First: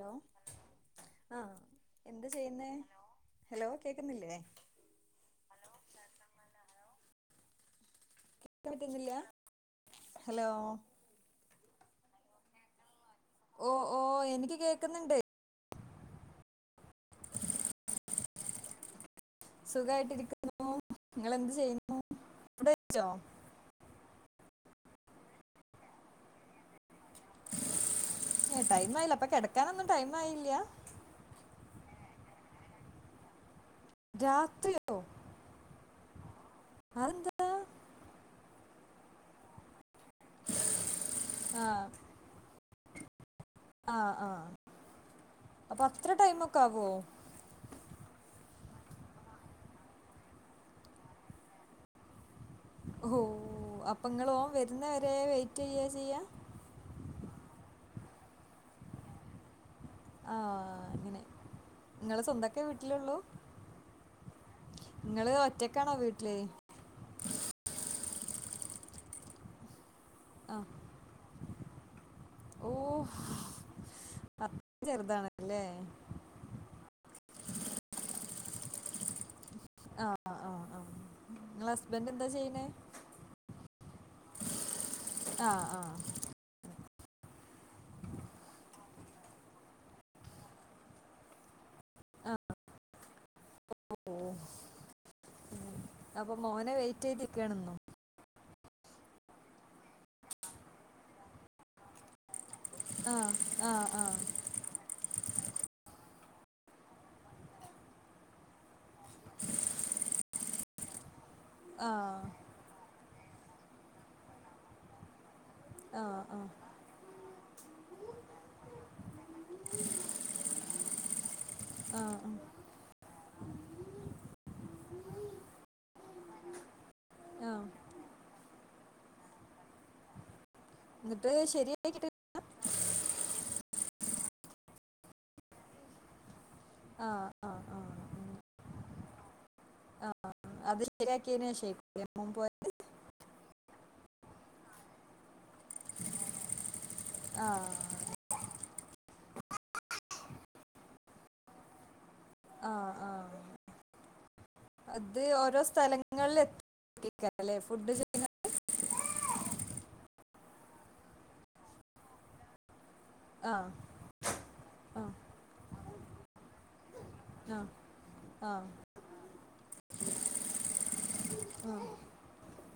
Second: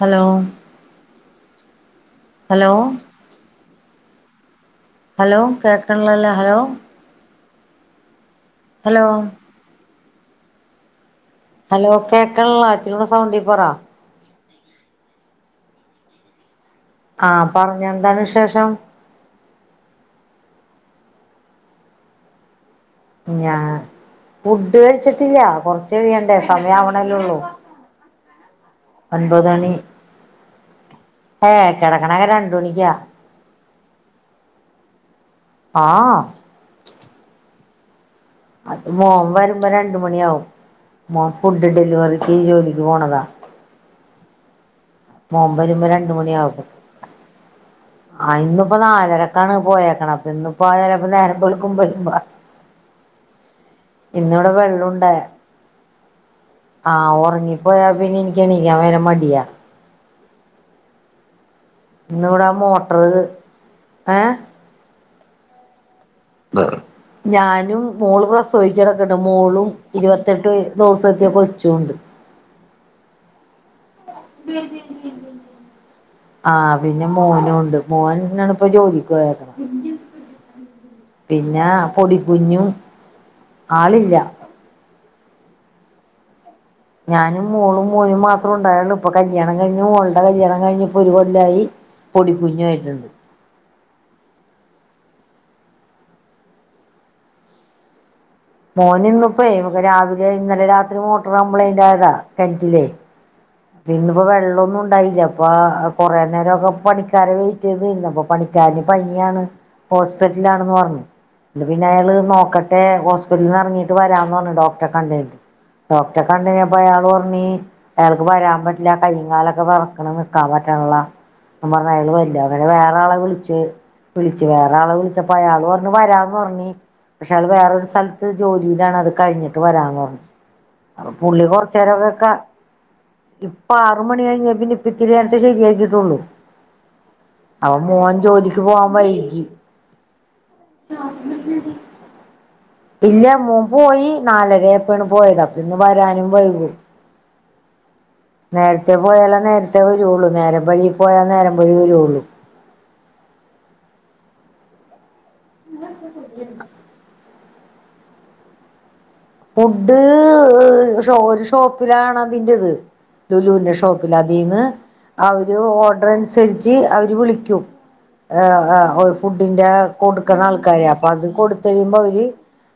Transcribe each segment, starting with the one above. Hello എന്ത് ചെയ്യുന്നെ hello hello കേൾക്കുന്നില്ലേ ഹലോ കേക്കണ്ണില്ലാലോ ഹലോ ഇത്രയ്ക്കു ഇത് ഹലോ ഇല്ലാ ഹലോ ഹലോ കേക്കാണില്ല ഇച്ചിരുടെ സൗണ്ടി പറ കേൾക്കുന്നുണ്ട് ആഹ് പറഞ്ഞോ എന്താണ് വിശേഷം സുഖായിട്ടിരിക്കുന്നു നിങ്ങളെന്ത് ചെയ്യുന്നു ഫുഡ് കഴിച്ചോ ഞാ ഫുഡ് കഴിച്ചിട്ടില്ല കൊറച്ച് കയ്യണ്ടേ സമയം ആവ്ണല്ലേള്ളൂ ഏ ടൈം ആയില്ല അപ്പൊ ഒൻപത് മണി കിടക്കാനൊന്നും ടൈം ആയില്ല ഏ കെടക്കന്നെ രണ്ട മണിക്കാ രാത്രിയോ ആഹ് അന്താ അത് മോൻ വരുമ്പോ രണ്ട് മണിയാവും മോൻ ഫുഡ്‌ ആഹ് ഡെലിവറി ജോലി പോണതാ ആ ആ മോൻ വരുമ്പോ രണ്ട് മണിയാവും ആവോ ആയിന്ന ഇപ്പൊ നാലരക്കാണ് പോയേക്കണെ അപ്പൊ ഇന്ന് പ്പ ആ ചെലപ്പൊ നേരം വെളുക്കുമ്പ വരു ഓ അപ്പൊങ്ങള് ഓൻ വെള്ളമുണ്ട് വരുന്നവരെ വെറ്റ് ചെയ്യാ ചെയ്യ ഞ്ഞി പോയാ പിന്നെ ഇൻക്ക് എണിക്കാൻ വരെ മടിയാ ആഹ് ങ്ങനെ ഇന്ന് ഇവിട മോട്ടർ ഏ നിങ്ങള് ഒറ്റക്കാണോ വീട്ടി ഞാനും മോള് പ്ലസ്ടു [unintelligible] മോളും ഇരുപത്തെട്ട് ആഹ് ദിവസത്തിയ കൊച്ചുണ്ട് ഓഹ് അത്രയും ചെറുതാണല്ലേ ആഹ് പിന്നെ മോനുംണ്ട് മോൻ ഓനാണിപ്പോ ജോലിക്ക് പോയേക്ക്ണേ ആ ആ ആ ആ. പിന്നെ നിങ്ങളെ ഹസ്ബൻഡ് എന്താ ചെയ്യണേ പൊടികുഞ്ഞും ആളില്ല ആഹ് ആഹ് ഞാനും മോളും മോനും മാത്രം ഉണ്ടായോള്ളു ഇപ്പൊ കല്യാണം കഴിഞ്ഞു മോളുടെ കല്യാണം കഴിഞ്ഞ് പ്പൊരു കൊല്ലായി ആ പൊടിക്കുഞ്ഞു ആരുന്നുണ്ട് ഓ അപ്പൊ മോനെ വെയിറ്റ് ചെയ്തിക്കണെന്നു മോന് ഇന്ന് ഇപ്പോ രാവിലെ ഇന്നലെ രാത്രി മോട്ടർ കംപ്ലൈന്റ് ആയ കെണറ്റിലെ ആ ആ ആ ഇന്ന് ഇപ്പോ വെള്ളോന്നും ഇണ്ടായില്ല അപ്പൊ കുറെേ നേരോക്കെ പണിക്കാരെ വെയിറ്റ് ചെയ്ത് നിന്നു അപ്പൊ പണിക്കാരന് പനിയാണ് ഹോസ്പിറ്റലാണെന്ന് പറഞ്ഞു പിന്നെ ആ ആ അയാള് നോക്കട്ടെ ഹോസ് വിടുന്ന ഇറങ്ങിട്ട് വരാമന്ന് പറഞ്ഞ് ഡോക്റെ കണ്ടിട്ട് ആ ഡോക്ടറെ കണ്ടഞ്ഞപ്പോ അയാൾ പറഞ്ഞ അയാൾ വരാൻ പറ്റില്ല കൈ കാലൊക്കെ വേറക്കണ് നിക്കാൻ പറ്റാനിള്ള പറഞ്ഞ ആ ഉം. വരില്ല അങ്ങനെ വേറെ ആളെ വിളിച്ച് വിളിച്ച് വെ വേറെ ആളെ വിളിച്ചപ്പോ അയാൾ പറഞ്ഞ വരാന്ന് പറഞ്ഞ പക്ഷെ അയാൾ ആ വേറൊരു സ്ഥലത്ത് ജോലി ലാണ് അത് കഴിഞ്ഞിട്ട് വരാന്ന് പറഞ്ഞു അപ്പൊ എന്നിട്ട് പുള്ളി കൊറച്ച് നേരൊക്കെ ശരിയാക്കിട്ട് ക്കാ ഇപ്പ ആറു മണി കഴിഞ്ഞ പിന്നെപ്പിത്തിരിനേരായിട്ട ശെരിയാക്കിട്ടുള്ളു ആ ആ അപ്പ മൂവൻ ജോലിക്ക് പോവാ വൈകി ആഹ് ആഹ് അത് ശരിയാക്കിയതിന ശേഷേ [unintelligible] ഇല്ല മൂൻ പോയി നാലരയപ്പാണ് പോയതാപ്പ ഇന്ന് വരാനും വൈകും ആഹ് നേരത്തെ പോയാല നേരത്തെ വരുള്ളു നേരം വൈകി പോയാൽ നേരം വൈകി വരുള്ളു ആഹ് ആഹ് അത് ഓരോ സ്‌ സ്ഥലങ്ങളിൽ എ [unintelligible] കേരള ഫുഡ് [unintelligible] ഫുഡ് ഒരു ഷോപ്പിലാണ് അതിന്റെത് ആ ലുലുലെ ഷോപ്പിൽ അതിന്ന് ആ ഒരു ഹോ അതനുസരിച്ച് അവര് ആ വിളിക്കും ആ ഏഹ് ഫുഡിന്റെ കൊടുക്കണ ആൾക്കാര് അത് കൊടുത്ത് ആ കഴിയുമ്പോ അവര്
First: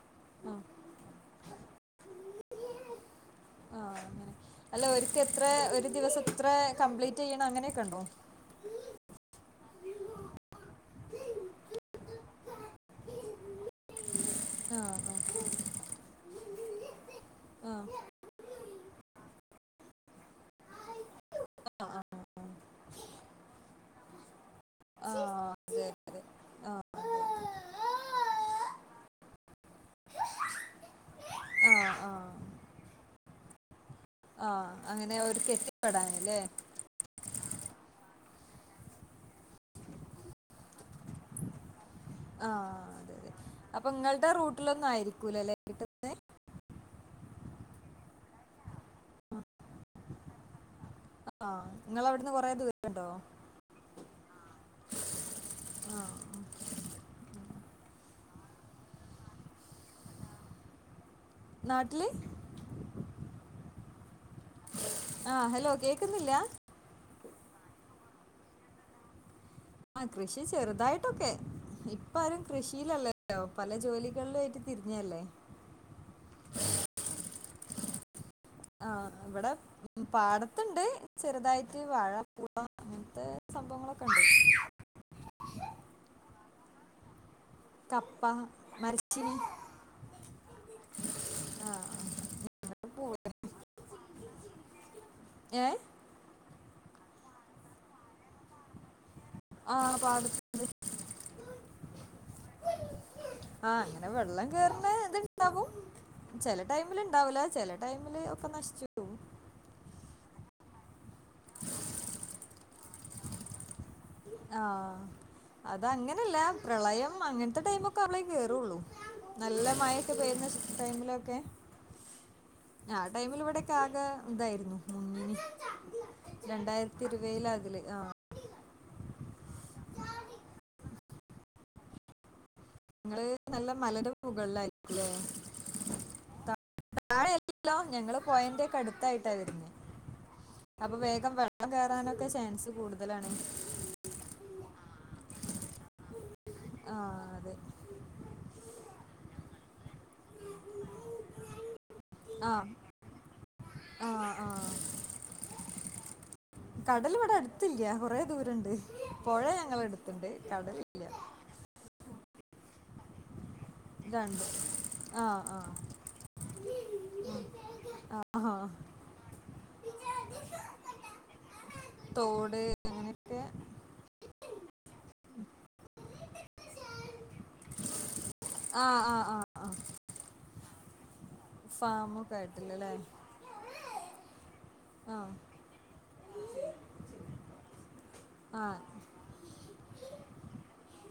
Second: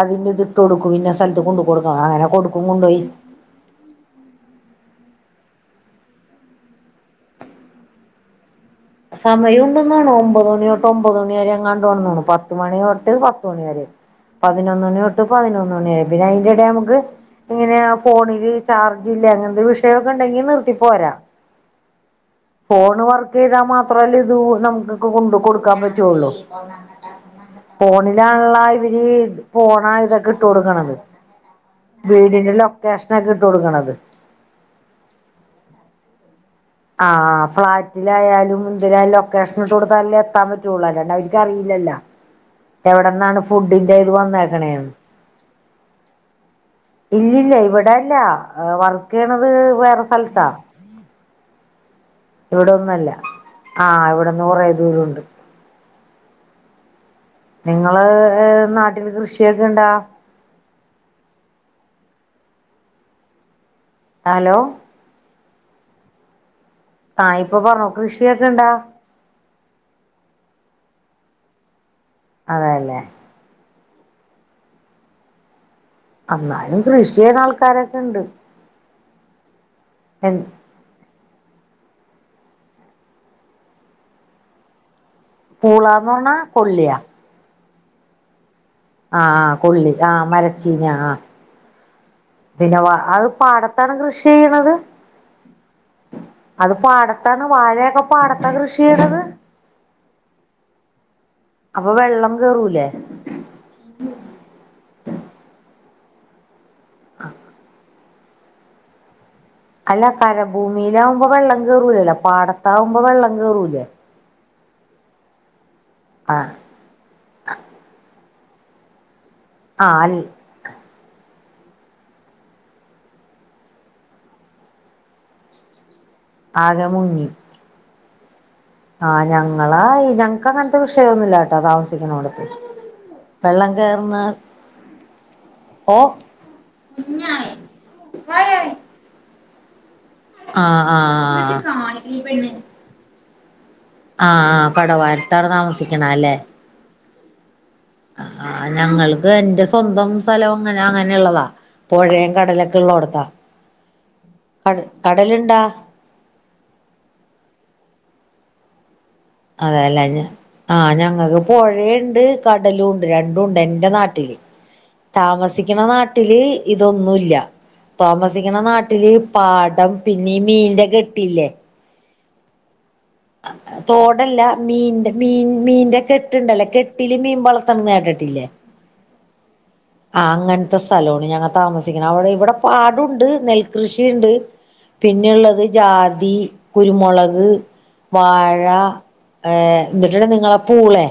അതിന്റെ ആ ഇതിട്ട് കൊടുക്കും പിന്നെ സ്ഥലത്ത് കൊണ്ടു കൊടുക്ക അങ്ങനെ കൊടുക്കും കൊണ്ടോയി ആ അങ്ങനെ അല്ല ഓല്ക്ക് എത്ര ഒരു ദിവസം ഇത്ര കംപ്ലീറ്റ് ചെയ്യണം അങ്ങനെയൊക്കെ ഉണ്ടോ സമയം ഉണ്ടന്നാണ് ഒമ്പത് മണി തൊട്ട് ഒമ്പത് മണി വരെ എങ്ങാണ്ട് ഉണ്ട് പത്ത മണി തൊട്ട് പത്തുമണി വരെ പതി ആ പതിനൊന്ന് ആ മണി തൊട്ട് പതിനൊന്ന് മണി വരെ പിന്നെ അതിന്റിടെ നമക്ക് ആ ഇങ്ങനെ ഫോണിൽ ചാർജില്ല അങ്ങനത്തെ വിഷയൊക്കെ ഉണ്ടെങ്കിൽ നിർത്തി പോരാ ഫോണ് വർക്ക് ചെയ്ത മാത്രവല്ലെ ഇത് നമുക്ക് കൊണ്ട് ആ കൊടുക്കാൻ അതെ അതെ പറ്റുള്ളു ആ ഫോണിലാണല്ല ഇവര് പോണ ഇതൊക്കെ ഇട്ട് കൊടുക്കണത് ആ ആ വീടിന്റെ ലൊക്കേഷനൊക്കെ ഇട്ട് കൊടുക്കണത് ആ അങ്ങനെ ഒരു കെട്ടി പെടാനല്ലേ ആഹ് ഫ്ളാറ്റിലായാലും എന്തിലായാലും ലൊക്കേഷൻ ഇട്ട് കൊടുത്തലല്ലെ എത്താൻ പറ്റുള്ളൂ അല്ലാണ്ട് അവർക്കറിയില്ലല്ലോ ആ അതെ അതെ എവിടന്നാണ് അപ്പൊ ഫുഡിന്റെ ഇത് നിങ്ങളുടെ റൂട്ടിലൊന്നും വന്നേക്കണേന്ന് ആയിരിക്കൂലല്ലേ കിട്ടുന്നത് ഇല്ലല്ല ഇവിടെല്ല വർക്ക് ചെയ്യണത് വേറെ സ്ഥലത്താ ആ നിങ്ങൾ അവിടുന്ന് കുറേ ദൂരമുണ്ടോ ഇവിടെന്നല്ല ആഹ് ഇവിടെന്ന് കൊറെേ ദൂരംുണ്ട് ആ ഉം. നിങ്ങള് നാട്ടില് കൃഷിയൊക്കെ ഇണ്ടാ നാട്ടില് ഹലോ ആഹ് ഹലോ കേക്കുന്നില്ലാ ആഹ ഇപ്പൊ പറഞ്ഞോ കൃഷിയൊക്കെ ഇണ്ടോ ആ കൃഷി ചെറുതായിട്ടൊക്കെ ഇപ്പാരും അതല്ലേ കൃഷിയിലല്ലോ പല ജോലികളിലും ആയിട്ട് തിരിഞ്ഞയല്ലേ തരക്കുണ്ട് ആ ഇവിടെ പാടത്തുണ്ട് ചെറുതായി ട്ട്ത്തിരി വാഴ പുഴ അങ്ങനത്തെ സംഭവങ്ങളൊക്കെ ഉണ്ട് പൂളാന്ന് പറഞ്ഞാ കൊല്ലിയ കപ്പ മരച്ചീനി ആഹാ ആ കൊള്ളി ആഹാ മരച്ചീനി ആ ആ പിന്നെ വ പൂള അത് പാടത്താണ് കൃഷി ചെയ്യണത് ഏഹ് അത് പാടത്താണ് വാഴയൊക്കെ പാടത്താ കൃഷി ചെയ്യണത് ആഹ് പാട അപ്പൊ വെള്ളം കേറൂലേ ആഹ് അങ്ങനെ വെള്ളം കേറുന്ന ഇത്ണ്ടാവും ചെല ടൈമിൽണ്ടാവില്ലേ ചേല ടൈം ഇവിടെയൊക്കെ നശിച്ചെന്ന് തോന്നുന്നു- അല്ലകരഭൂമി- ഇതാവുമ്പം വെള്ളം കേറൂലല്ലോ പാടം- ഇതാവുമ്പോ വെള്ളം കേറൂലേ? ആഹ് - ആ അതങ്ങനല്ല പ്രളയം അങ്ങനത്തെ ടൈംമൊക്കെ അവളെ- കേറുള്ളൂ- നല്ല ആ മയയൊക്കെ അൽ പെയ്യുന്ന ടൈമിലൊക്കെ- ആ ടൈമിൽ ഇവിടെക്കെ ആകെ ഇതായിരുന്നു - ആകെ രണ്ടായിരത്തി ഇരുപതിലാ അതില് ആഹ്- ആഹ് ഞങ്ങളാ ഞങ്ങക്ക് അങ്ങനത്തെ വിഷയൊന്നുമില്ലാട്ടോ താമസിക്കുന്ന അവിടത്തെ ഞങ്ങള് നല്ല മലരു മുകളിലല്ലേ ഓ കുഞ്ഞാവേ താഴെല്ലല്ലോ ഞങ്ങള് പോയന്റെ വായാവേ ഒക്കെ അടുത്തായിട്ടായിരുന്നേ ആഹ് അപ്പൊ വേഗം എന്നിട്ട് വെള്ളം ആഹ് കാണിക്കണി കയറാനൊക്കെ പെണ്ണ് ചാൻസ് കൂടുതലാണ് ആഹ് ആ് കടവാരത്താടെ താമസിക്കണ അല്ലേ ആ അതെ ആ ഞങ്ങൾക്ക് എന്റെ സ്വന്തം സ്വന്തം സ്ഥലം അങ്ങനെ അങ്ങനെള്ളതാ പുഴേയും ആ കടലൊക്കെ ഉള്ളോട്ത്ത ആ ആ കട കടലുണ്ടാ ദൂരണ്ട് അതല്ല ഞ ആഹ ഞങ്ങൾക്ക് പുഴയുണ്ട് കടലും ഉണ്ട് രണ്ടുണ്ട് എന്റെ നാട്ടില് രണ്ട് ആ ആ താമസിക്കണ നാട്ടില് ഇതൊന്നുല്ല ആ ആ. താമസിക്കണ നാട്ടില് പാടം പിന്നെ മീന്റെ കെട്ടില്ലേ തോട് അങ്ങനെ തോടല്ല മീ മീൻ മീന്റെ കെട്ട്ണ്ടല്ലേ കെട്ടില് മീൻ വളർത്തണം കേട്ടിട്ടില്ലേ ആഹ ആഹ് ആഹ് ആഹ് ആ അങ്ങനത്തെ സ്ഥലമാണ് ഞങ്ങ താമസിക്ക അവിടെ ഫാമൊക്കെ ഇവിടെ ആയിട്ടില്ലല്ലേ പാടുണ്ട് നെൽകൃഷിയുണ്ട് ആ പിന്നെള്ളത് ജാതി കുരുമുളക് വാഴ ആ ഏഹ എന്നിട്ടുണ്ട് നിങ്ങള പൂളെ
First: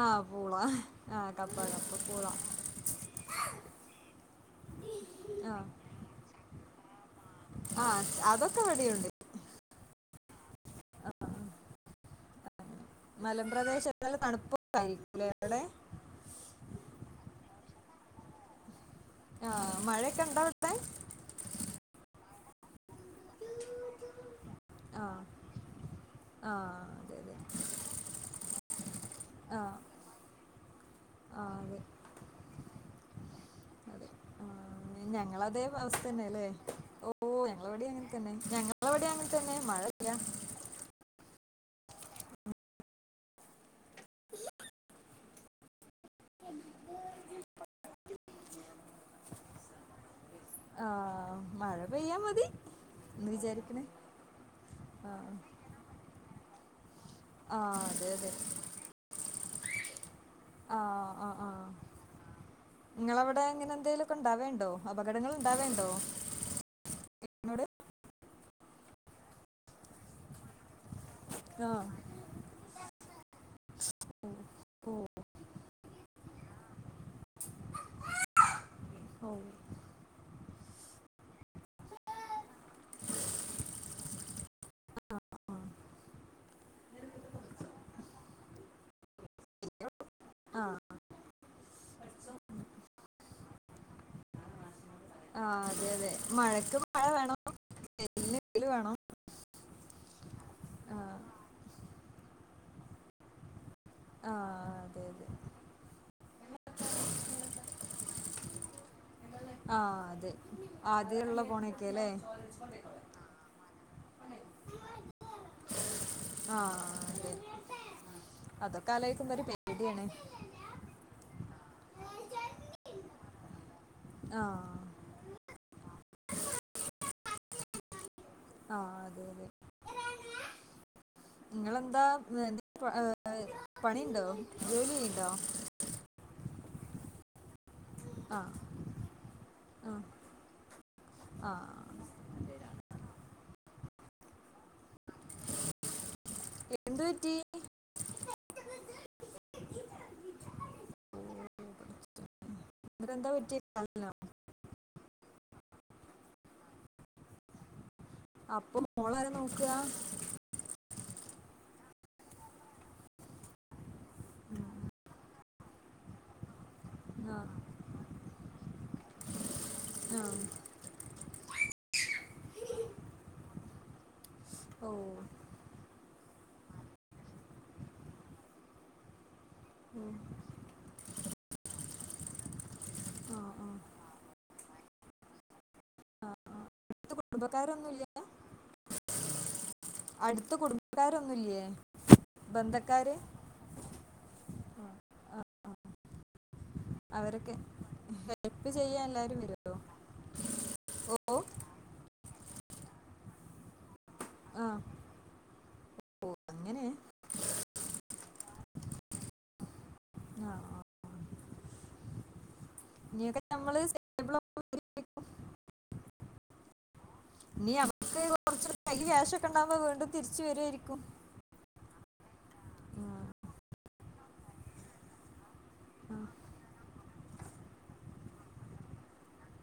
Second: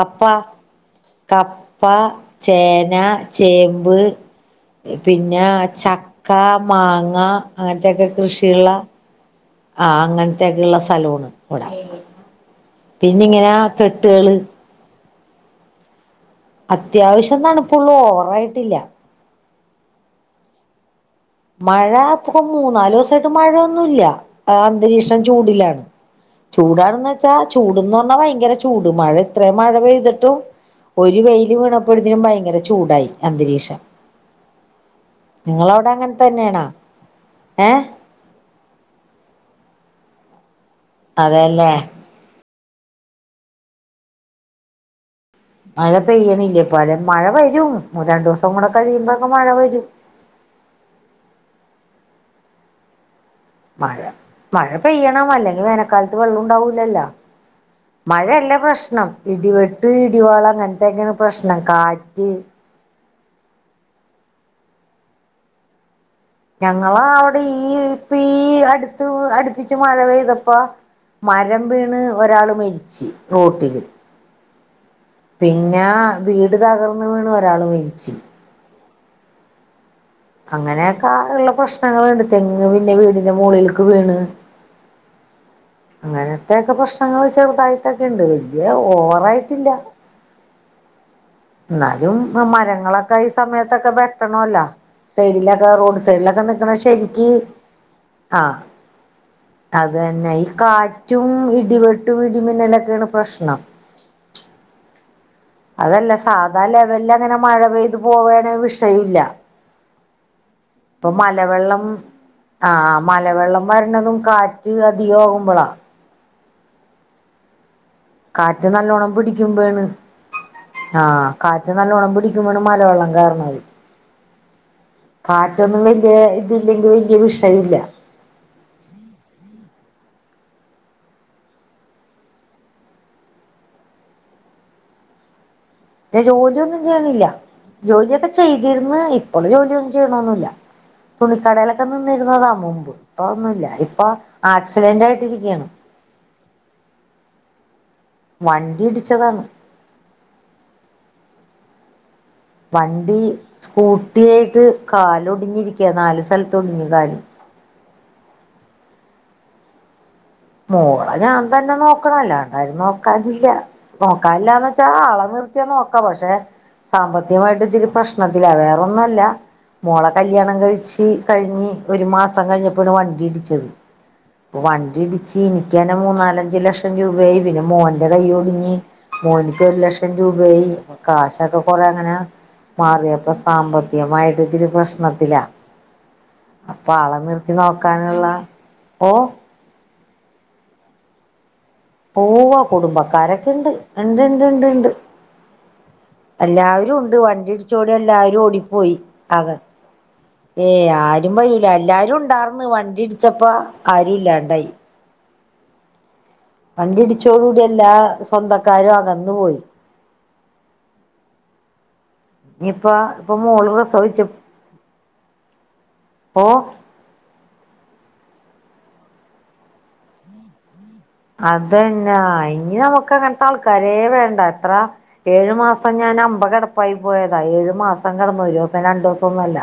ആ പൂള കപ്പ ചേന ചേമ്പ് പിന്നെ ആ ചക്ക മാങ്ങ ങ്ങ ആ അങ്ങനത്തെയൊക്കെ അതൊക്കെ കൃഷിയുള്ള ഇവിടെയുണ്ട് ആ അങ്ങനത്തെയൊക്കെള്ള സ്ഥലണ് ഇവിട പിന്ന ഇങ്ങനെ കെട്ടുകള് ല്ലേ അവടെ അത്യാവശ്യം തണുപ്പള്ളൂ ഓവറയിട്ടില്ല ആ മഴയൊക്കെ ഇണ്ടോ അവിടത്തെ മഴ ഇപ്പൊ മൂന്നാല് ദിവസായിട്ട് മഴ ഒന്നുമല്ല ആ അന്തരീക്ഷം ചൂടിലാണ് ആ ചൂടാണെന്ന് അതെ അതെ വെച്ചാ ചൂട്ന്ന് പറഞ്ഞാൽ ഭയങ്കര ചൂട് മഴ ഇത്രയും ആ മഴ പെയ്തിട്ടും ഒരു ആ വെയില് അതെ വീണപ്പോഴതിനും ഭയങ്കര ചൂടായി അന്തരീക്ഷം അതെ ആ ഞങ്ങളതേ അവസ്ഥ തന്ന തന്നെയണാ ഏ തന്നെ ഞങ്ങളവിടെ അങ്ങനെ തന്നെ മഴ ഇല്ല അതേല്ലേ ഉ [inaudible] മഴ പെയ്യണില്ലേ ഇപ്പ അത മഴ വരും രണ്ടു ദിവസം കൂടെ കഴിയുമ്പോക്കെ മഴ വരും ആ മഴ പെയ്യാ മതി എന്ന് വിചാരിക്കണേ മഴ മഴ പെയ്യണം അല്ലെങ്കിൽ വേനൽക്കാലത്ത് വെള്ളം ഉണ്ടാവൂ ലല്ലോ ആ അതെ അതെ മഴയല്ല പ്രശ്നം ഇടിവെട്ട് ഇവള ആ അങ്ങനത്തെയൊക്കെയാണ് പ്രശ്നം കാറ്റ് നിങ്ങള് അവിടെ ഇങ്ങനെ എന്തെലുലൊക്കെ ഉണ്ടാവേണ്ടോ അപകടങ്ങൾ ഉണ്ടാവേണ്ടോ ഞങ്ങളെ അവിടെ എന്നോട് ഈ ഇപ്പ ഈ അടുത്ത് അടുപ്പിച്ച് മഴ പെയ്തപ്പ മരം ആ വീണ് ഒരാൾ മരിച്ച് റോട്ടില് [unintelligible] പിന്നെ വീട് തകർന്ന് വീണ് ഒരാള് മരിച്ചു ഓ അങ്ങനൊക്കാ ഉള്ള പ്രശ്നങ്ങളുണ്ട് തെങ്ങ് പിന്നെ വീടിന്റെ മുകളിലക്ക് വീണ് അങ്ങനത്തെക്കെ പ്രശ്നങ്ങൾ ചെറുതായിട്ടൊക്കെയുണ്ട് വല്യ ഓവറായിട്ടില്ല ആ എന്നാലും മരങ്ങളൊക്കെ ഈ സമയത്തൊക്കെ വെട്ടണോല്ല ആ സൈഡിലൊക്കെ അതെ റോഡ് അതെ സൈഡിൽ ഒക്കെ നിക്കണ മഴക്ക് മഴ ശെരിക്ക് വേണം വെയിലിന് ആ വെയിൽ വേണം അത് തന്നെ ഈ ആ കാറ്റും ഇടിവെട്ടും ഇടിമിന്നലൊ യാണ് പ്രശ്നം ആ അതെ അതെ അതല്ല സാധാ ലെവലിൽ അങ്ങനെ മഴ പെയ്ത് പോവാണ് വിഷയയില്ല ആ അതെ ഇപ്പൊ ആദ്യമുള്ള മലവെള്ളം പോണൊക്കെ അല്ലേ ആ മലവെള്ളം വരണതും കാറ്റ് അധികമാകുമ്പോളാ ആ അതെ കാറ്റ് അതൊക്കെ നല്ലോണ്ണം ആലോചിക്കുമ്പോ ഒരു പിടിക്കുമ്പോഴാണ് പേടിയാണ് ആ കാറ്റ് നല്ലവോണം പിടിക്കുമ്പോഴാണ് മലവെള്ളം കേറുന്നത് ആ [unintelligible] കാറ്റൊന്നുമി എ ഇതില്ലെങ്കിൽ വലൃ വിഷയമില്ല ആ അതെ അതെ നിങ്ങെളെന്താ എന്താ പണിയുണ്ടോ ജോലി ചെയ്യണ്ടോ ജോലിയൊന്നും ചെയ്യണില്ല ജോലിയൊക്കെ ആ ചെയ്തിരുന്ന് ഇപ്പോള് ജോലിയൊന്നും ആ ചെയ്യണൊന്നുമില്ല ആ തുണിക്കടയിലൊക്കെ നിന്നിരുന്നതാ മുമ്പ് ഇപ്പം ഒന്നുമില്ല ഇപ്പം ആക്സിഡന്റ് ആയിട്ടിരിക്കയാണ് എന്ത് പറ്റി വണ്ടി ഇടിച്ചതാണ് വണ്ടി ഇവരെന്താ പറ്റിയ കാലിനോ സ്കൂട്ടി ആയിട്ട് കാലൊടിഞ്ഞിരിക്കാ നാല് സ്ഥലത്ത് ഒടിഞ്ഞ് [unintelligible] അപ്പം മോളെ ആരാ നോക്കുക മോളെ ഞാൻ തന്നെ നോക്കണൊല്ലാ ആര് നോക്കാഞ് നോക്കാനില്ലാന്ന് വെച്ചാ ആളെ നിർ ത്തി നോക്കാം പക്ഷേ സാമ്പത്തികമായിട്ട് ഇത്തിരി പ്രശ്നത്തിലാ വേറെ ഒന്നുല്ല മോള ആ കല്യാണം കഴിച്ചു കഴിഞ്ഞ് ഒരു മാസം കഴിഞ്ഞപ്പോണ് വണ്ടി ഇടിച്ചത് ഓ വണ്ടിടി അങ്ങനെ മൂന്നാലഞ്ച ലക്ഷം രൂപയായി പിന്നെ മോന്റെ കൈ ഒടുഞ്ഞ് മോന് ഒരു ലക്ഷം രൂപായി കാശൊക്കെ കൊറെ അങ്ങനെ മാറിയ പ്പൊ ആ ആ സാമ്പത്തികമായിട്ട് ഇത്തിരി പ്രശ്നത്തിലാ ആ ആ അടുത്ത പാളം നിർത്തി നോക്കാനുള്ള കുടുംബക്കാരൊന്നുമില്ല ഓ അടുത്ത കുടുംബക്കാരൊന്നുംല്ലേ പോവാ കുടുംബക്കാരൊക്കണ്ട് ഇണ്ട് ഇണ്ട് ഇണ്ട് ഇണ്ട് ആ, എല്ലാവാരും ഉണ്ട് അവരൊക്കെ വണ്ടിടിച്ചോടെ എല്ലാരും ഹെൽപ്പ് ഓടിപ്പോയി ചെയ്യാൻ എല്ലാരും ആക വരുമോ ഏ ആരും ഓ വരൂല എല്ലാരും ഉണ്ടാർ ന്ന് വണ്ടി ഇടിച്ചപ്പ ആ ആരുല്ലാണ്ടായി ഓ അങ്ങനെ വണ്ടിടിച്ചോടൂടി എല്ലാ സ്വന്തക്കാരും അകന്നു പോയി ആ ആ യിപ്പൊ ഇപ്പൊ ഇനിയൊക്കെ മോള് നമ്മള് പ്രസവിച്ചു സ്റ്റേബിൾ ആയിരിക്കും. ഓ നി നമ്മക്ക് കൊർച്ച് കയ്യി ക്യാഷൊക്കെ ഉണ്ടാവ്മ്പോ വീണ്ടും തിരിച്ച് വരായിരി അതന്നാ ഇനി ആ, നമ്മക്ക് അങ്ങനത്തെ ആൾ കരയേ വേണ്ട എത്ര ഏഴു മാസ പ്പ ആ, ഞാൻ അമ്പകടപ്പായി പോയതാ ഏഴു മാസം കടന്നോയി ഒന്നോ രണ്ടൊസം ഒന്നൊല്ല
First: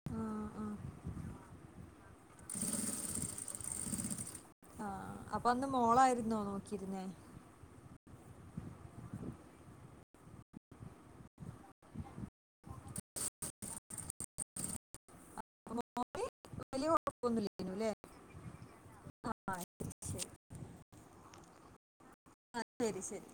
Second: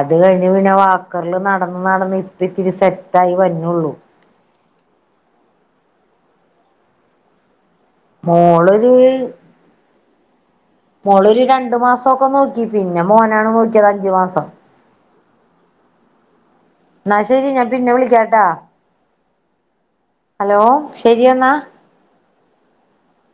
അത് ആ, കഴിഞ്ഞ് ആ, പിന്നെ വാക്കറിൽ നടന്ന് നടന്ന് ഇപ്പൊത്തിരി സെറ്റായി വര്നുള്ളൂ ആ അപ്പന്ന് മോളായിരുന്നോ നോക്കിയിരുന്നേ മോള് [unintelligible] മോളൊരു രണ്ടു മാസംക്കെ നോക്കി പിന്നെ മോനാണ് നോക്കിയത് അഞ്ചു മാസം മോ മോ ളി ന്നാ ശരി ഞാൻ പിന്നെ വിളിക്കാട്ടാ ആ ശരി ഹലോ ശരിയെന്നാ ആ ശരി ശരി